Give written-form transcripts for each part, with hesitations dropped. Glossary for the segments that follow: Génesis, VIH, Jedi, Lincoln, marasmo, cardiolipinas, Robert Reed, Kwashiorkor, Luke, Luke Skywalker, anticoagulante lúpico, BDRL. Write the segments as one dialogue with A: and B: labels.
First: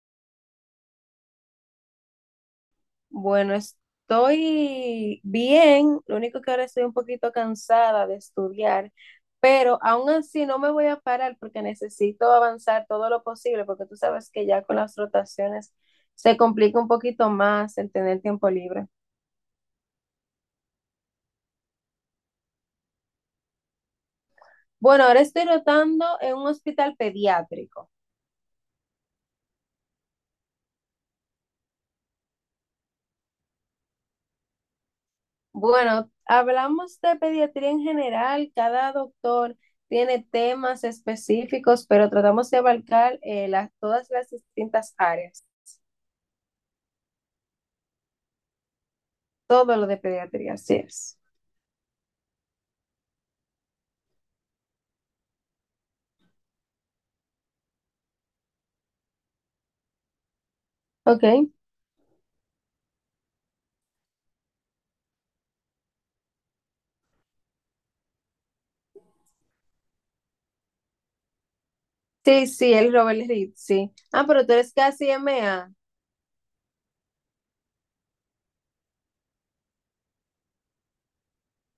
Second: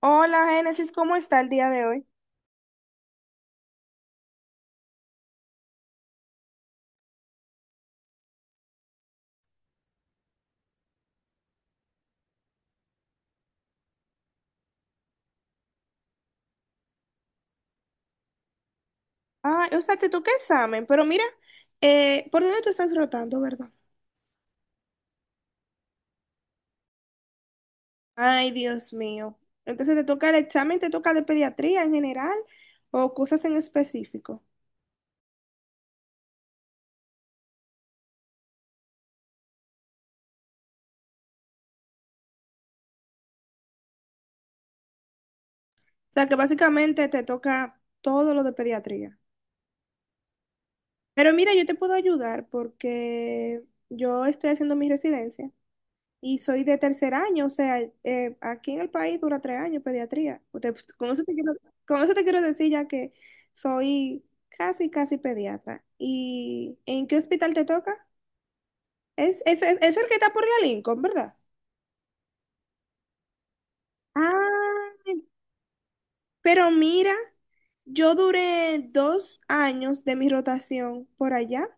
A: Hola, Génesis, ¿cómo está el día de hoy?
B: Bueno, estoy bien, lo único que ahora estoy un poquito cansada de estudiar, pero aún así no me voy a parar porque necesito avanzar todo lo posible, porque tú sabes que ya con las rotaciones se complica un poquito más el tener tiempo libre.
A: Ah, o sea, que tú qué examen, pero mira, ¿por dónde tú estás rotando, verdad?
B: Bueno, ahora estoy rotando en un hospital pediátrico.
A: Ay, Dios mío. Entonces, ¿te toca el examen, te toca de pediatría en general o cosas en específico?
B: Bueno, hablamos de pediatría en general, cada doctor tiene temas específicos, pero tratamos de abarcar todas las distintas áreas.
A: O sea, que básicamente te toca todo lo de pediatría.
B: Todo lo de pediatría, así es.
A: Pero mira, yo te puedo ayudar porque yo estoy haciendo mi residencia. Y soy de tercer año, o sea, aquí en el país dura tres años pediatría. Usted, pues, Con eso te
B: Ok.
A: quiero, con eso te quiero decir ya que soy casi, casi pediatra. ¿Y en qué hospital te toca? Es el que está por la Lincoln, ¿verdad?
B: Sí, sí, el Robert Reed, sí. Ah, pero tú eres
A: Ah,
B: casi MA.
A: pero mira, yo duré dos años de mi rotación por allá.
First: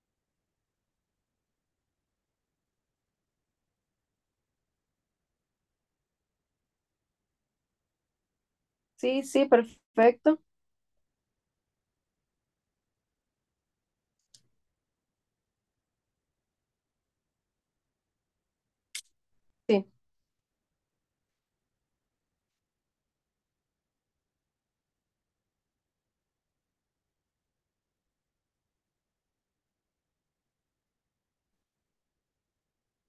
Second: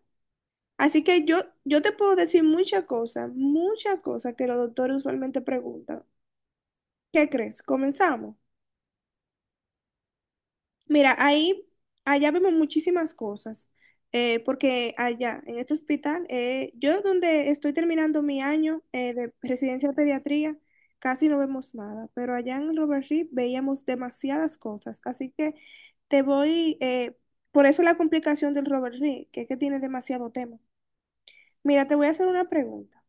A: Así que yo te puedo decir muchas cosas que los doctores usualmente preguntan. ¿Qué crees? ¿Comenzamos?
B: Sí, sí, perfecto.
A: Mira, ahí, allá vemos muchísimas cosas, porque allá, en este hospital, yo donde estoy terminando mi año de
B: Sí,
A: residencia de pediatría, casi no vemos nada, pero allá en Robert Reed veíamos demasiadas cosas, así que te voy, por eso la complicación del Robert Reed, que es que tiene demasiado tema. Mira, te voy a hacer una pregunta.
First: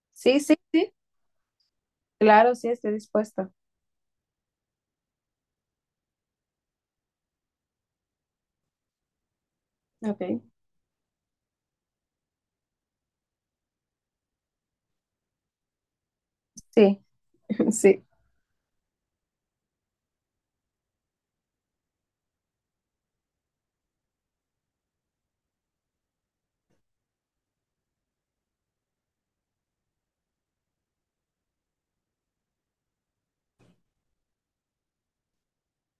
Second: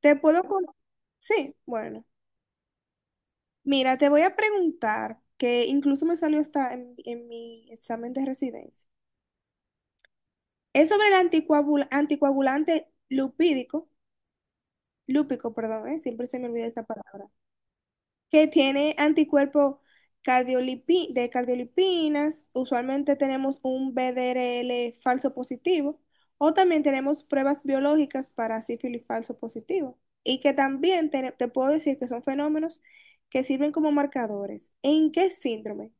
A: ¿Te
B: sí,
A: puedo...
B: sí, sí.
A: Sí, bueno.
B: Claro, sí, estoy dispuesta.
A: Mira, te voy a preguntar, que incluso me salió hasta en mi examen de residencia.
B: Ok.
A: Es sobre el anticoagulante lupídico, lúpico, perdón, ¿eh? Siempre se me olvida esa
B: Sí,
A: palabra
B: sí.
A: que tiene anticuerpos de cardiolipinas, usualmente tenemos un BDRL falso positivo, o también tenemos pruebas biológicas para sífilis falso positivo, y que también te puedo decir que son fenómenos que sirven como marcadores. ¿En qué síndrome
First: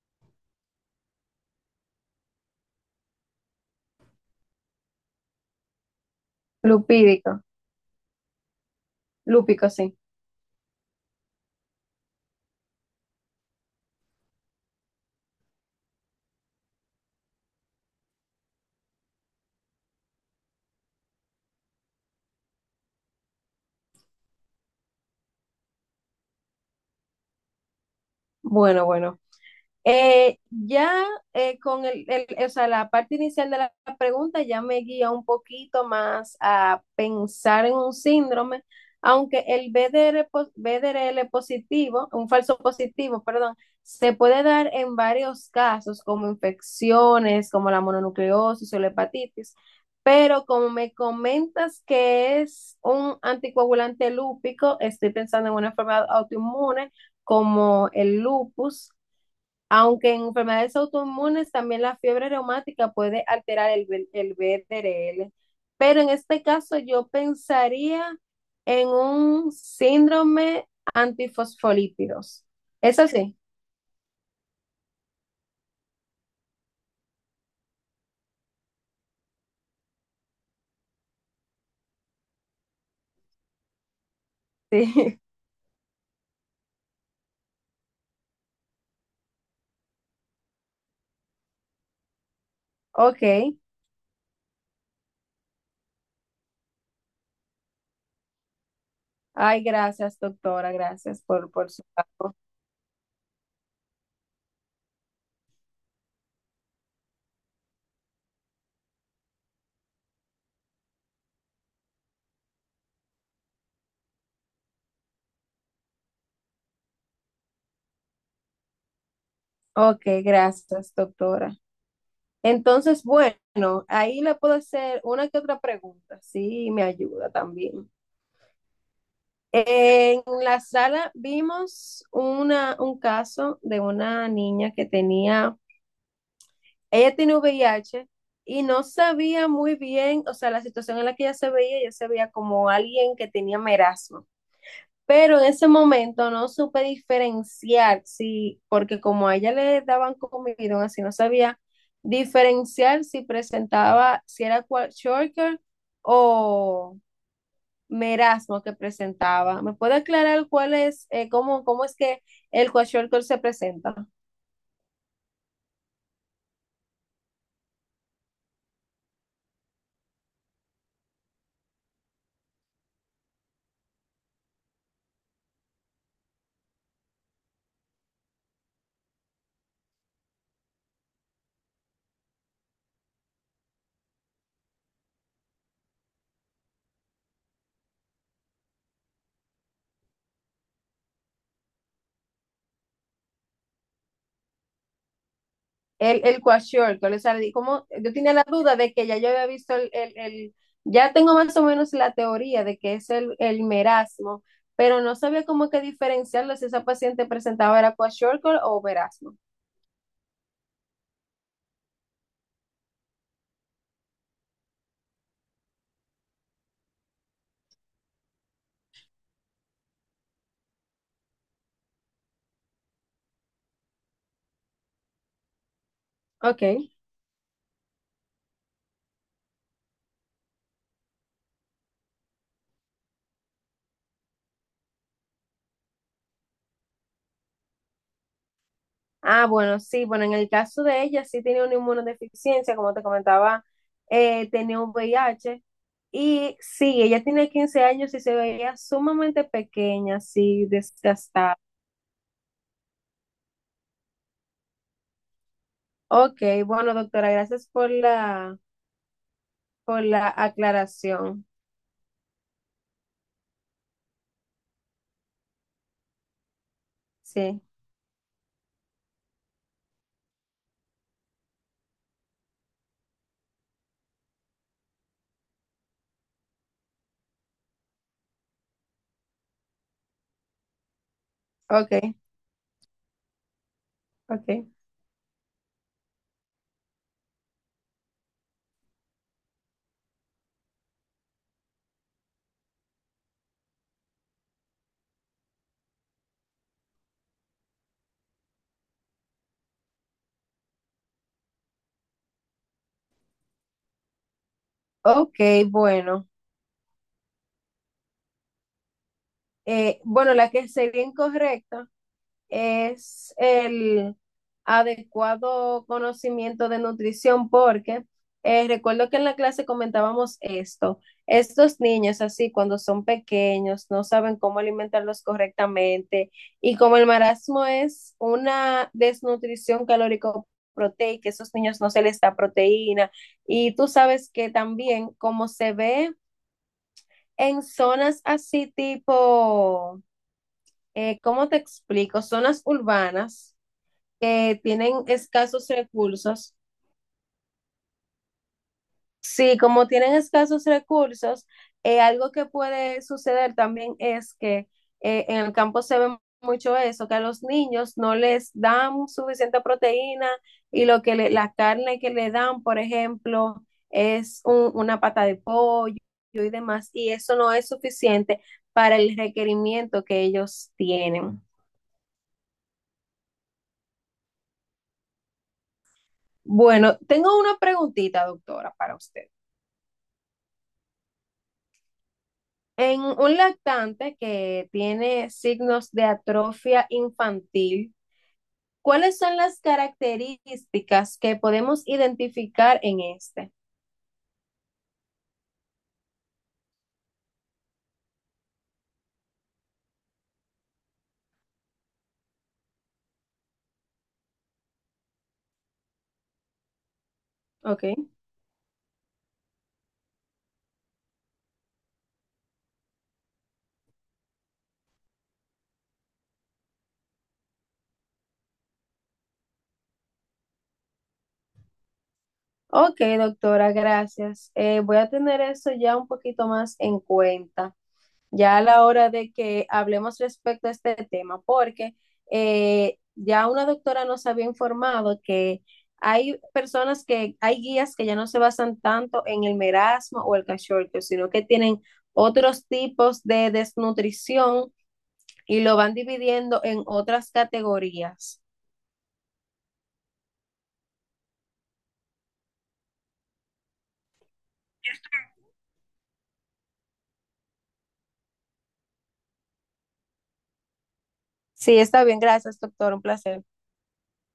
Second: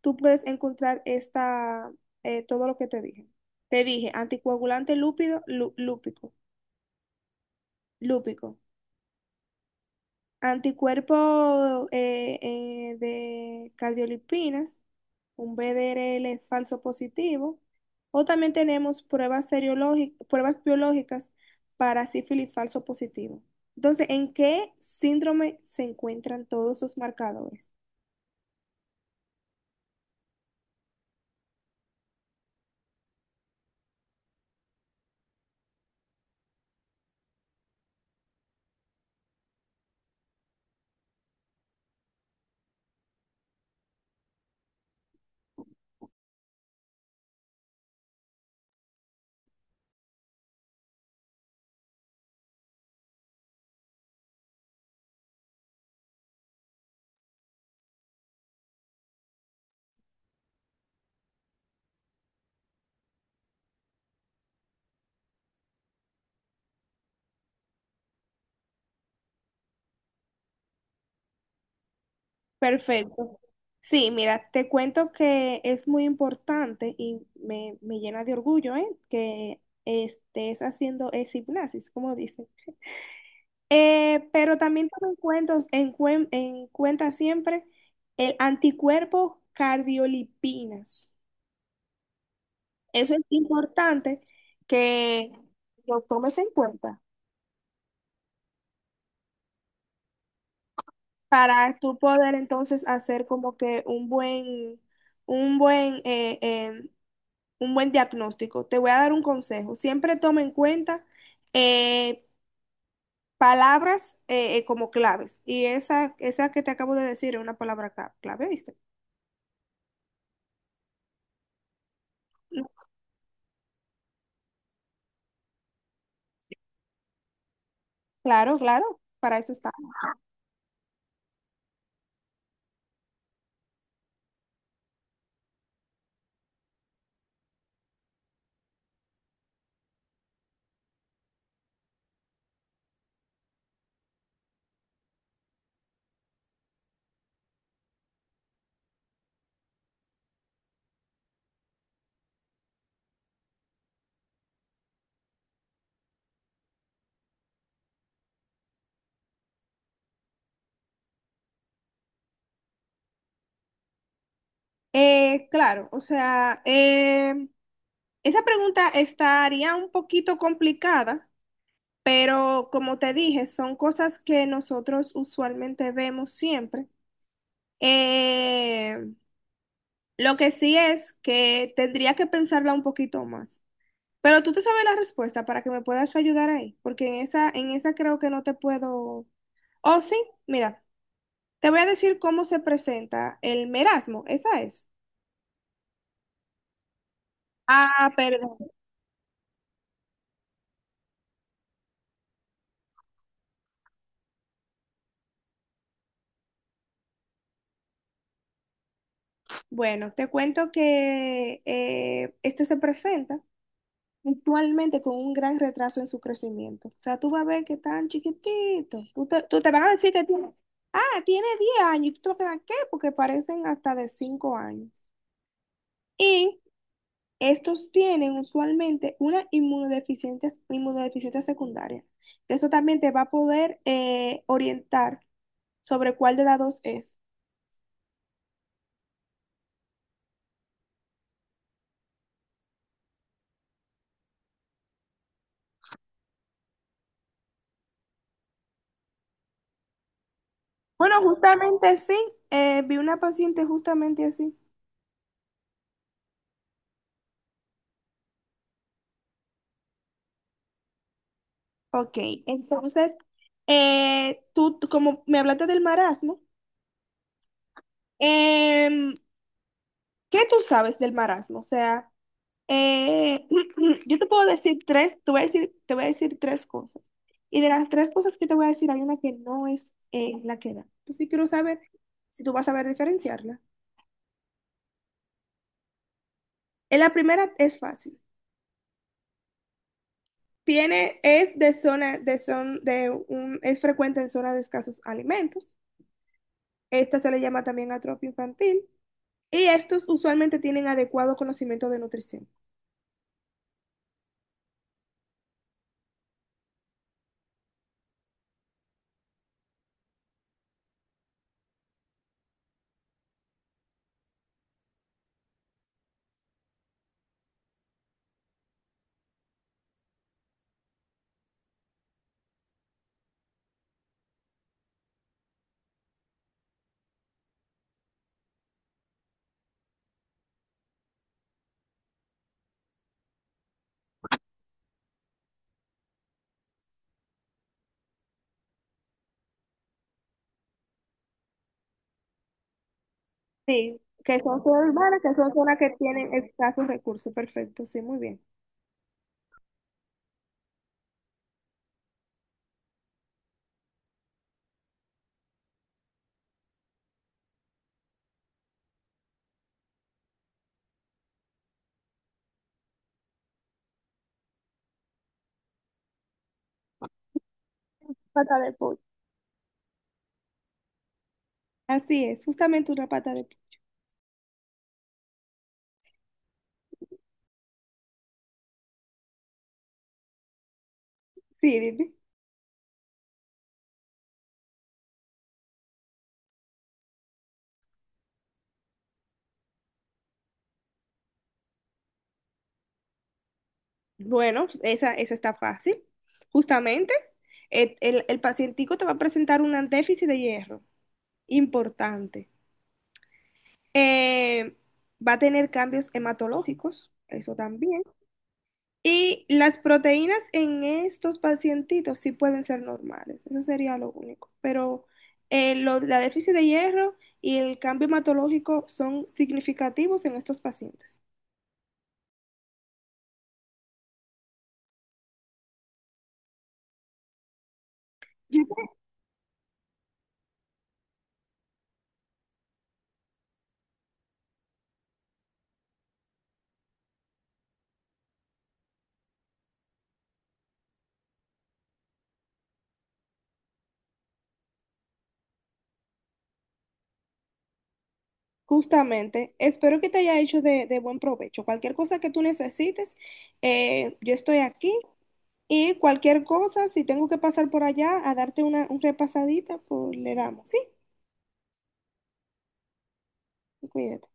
A: tú puedes encontrar esta, todo lo que te dije? Te dije anticoagulante lúpido, lúpico,
B: Lupídico.
A: lúpico.
B: Lúpico, sí.
A: Anticuerpo de cardiolipinas, un BDRL falso positivo. O también tenemos pruebas biológicas para sífilis falso positivo. Entonces, ¿en qué síndrome se encuentran todos esos marcadores?
B: Bueno, bueno. Ya, o sea, la parte inicial de la pregunta ya me guía un poquito más a pensar en un síndrome, aunque el BDRL positivo, un falso positivo, perdón, se puede dar en varios casos, como infecciones, como la mononucleosis o la hepatitis, pero como me comentas que es un anticoagulante lúpico, estoy pensando en una enfermedad autoinmune como el lupus, aunque en enfermedades autoinmunes también la fiebre reumática puede alterar el BDRL, pero en este caso yo pensaría en un síndrome antifosfolípidos. Eso sí,
A: Perfecto. Sí, mira, te cuento que es muy importante y me llena de orgullo, ¿eh? Que estés haciendo esa hipnosis, como dicen. Pero también toma en
B: sí,
A: cuenta, en cuenta siempre el anticuerpo cardiolipinas. Eso es
B: ok.
A: importante que lo tomes en cuenta
B: Ay, gracias, doctora, gracias por
A: para
B: su
A: tú poder
B: trabajo.
A: entonces hacer como que un buen, un buen, un buen diagnóstico. Te voy a dar un consejo. Siempre toma en cuenta eh, palabras como claves. Y esa que te acabo de decir es una palabra clave, ¿viste?
B: Ok, gracias, doctora. Entonces, bueno, ahí le puedo hacer una que otra pregunta, sí, me ayuda también.
A: Claro, claro, para eso está.
B: En la sala vimos un caso de una niña que tenía, ella tiene VIH, y no sabía muy bien, o sea, la situación en la que ella se veía como alguien que tenía merasmo. Pero en ese momento no supe diferenciar, sí, porque como a ella le daban comidón, así no sabía diferenciar si presentaba, si era Shorter o Merasmo que presentaba. ¿Me puede aclarar cuál es, cómo es que el Kwashiorkor se presenta?
A: Claro, o sea, esa pregunta estaría un poquito complicada, pero como te dije, son cosas que nosotros usualmente vemos siempre. Eh, lo que sí es que tendría que pensarla un poquito más. Pero tú te sabes la respuesta para que me puedas ayudar ahí, porque en esa creo que no te puedo. Oh, sí, mira, te voy a decir cómo se presenta el merasmo, esa es.
B: El Kwashiorkor, o sea, ¿cómo?
A: Ah,
B: Yo tenía la
A: perdón.
B: duda de que ya yo había visto ya tengo más o menos la teoría de que es el merasmo, pero no sabía cómo que diferenciarlo si esa paciente presentaba era Kwashiorkor o merasmo.
A: Bueno, te cuento que este se presenta actualmente con un gran retraso en su crecimiento. O sea, tú vas a ver que tan chiquitito. Tú te van a decir que tiene, ah, tiene 10 años. ¿Y tú te vas a quedar qué? Porque parecen hasta de 5 años. Y
B: Ok.
A: estos tienen usualmente una inmunodeficiencia, inmunodeficiencia secundaria. Eso también te va a poder orientar sobre cuál de las dos es.
B: Ah, bueno, sí, bueno, en el caso de ella sí tenía una inmunodeficiencia, como te comentaba, tenía un VIH. Y sí, ella tenía 15 años y se veía sumamente pequeña, así
A: Bueno,
B: desgastada.
A: justamente sí. Eh, vi una paciente justamente así.
B: Ok, bueno, doctora, gracias por la aclaración.
A: Ok, entonces, tú como me hablaste del marasmo,
B: Sí,
A: em, ¿qué tú sabes del marasmo? O sea, eh, yo te puedo decir tres, te voy a decir, te voy a decir tres cosas. Y de las tres cosas que te voy a decir, hay una que no es la que da. Entonces, yo quiero saber
B: ok,
A: si tú vas a saber diferenciarla.
B: ok.
A: La primera es fácil. Tiene, es de zona, de son, de un, es frecuente en zonas de escasos alimentos. Esta se le llama también atrofia infantil. Y estos usualmente tienen adecuado conocimiento de nutrición.
B: Ok, bueno. Bueno, la que sería incorrecta es el adecuado conocimiento de nutrición porque recuerdo que en la clase comentábamos esto. Estos niños así cuando son pequeños no saben cómo alimentarlos correctamente y como el marasmo es una desnutrición calórico proteica, esos niños no se les da proteína, y tú sabes que también como se ve en zonas así tipo, ¿cómo te explico? Zonas urbanas
A: Sí, que
B: que
A: son zonas
B: tienen
A: urbanas, que son
B: escasos
A: zonas que tienen
B: recursos.
A: escasos recursos. Perfecto, sí, muy bien.
B: Sí, como tienen escasos recursos, algo que puede suceder también es que en el campo se ve mucho eso, que a los niños no les dan suficiente proteína y la carne que le dan, por ejemplo, es una pata de pollo y demás, y eso no es suficiente
A: Pata de
B: para
A: pollo.
B: el requerimiento que ellos tienen.
A: Así es, justamente una pata de... pollo.
B: Bueno, tengo una preguntita, doctora, para usted.
A: Sí, dime.
B: En un lactante que tiene signos de atrofia infantil, ¿cuáles son las características que podemos identificar en este?
A: Bueno, pues esa está fácil. Justamente, el pacientico te va a presentar un déficit de hierro importante. Eh, va a tener cambios hematológicos, eso
B: Ok,
A: también. Y las proteínas en estos pacientitos sí pueden ser normales, eso sería lo único. Pero la déficit de hierro y el cambio hematológico son significativos en estos pacientes.
B: ok, doctora, gracias. Voy a tener eso ya un poquito más en cuenta, ya
A: Yo
B: a la
A: te-
B: hora de que hablemos respecto a este tema, porque ya una doctora nos había informado que hay personas que, hay guías que ya no se basan tanto en el merasmo o el cachorro, sino que tienen otros tipos de desnutrición y lo van dividiendo en otras categorías.
A: justamente, espero que te haya hecho de buen provecho. Cualquier cosa que tú necesites, yo estoy aquí. Y cualquier cosa, si tengo que pasar por allá a darte una, un repasadita, pues le damos, ¿sí?
B: Sí, está bien, gracias, doctor, un placer.
A: Cuídate.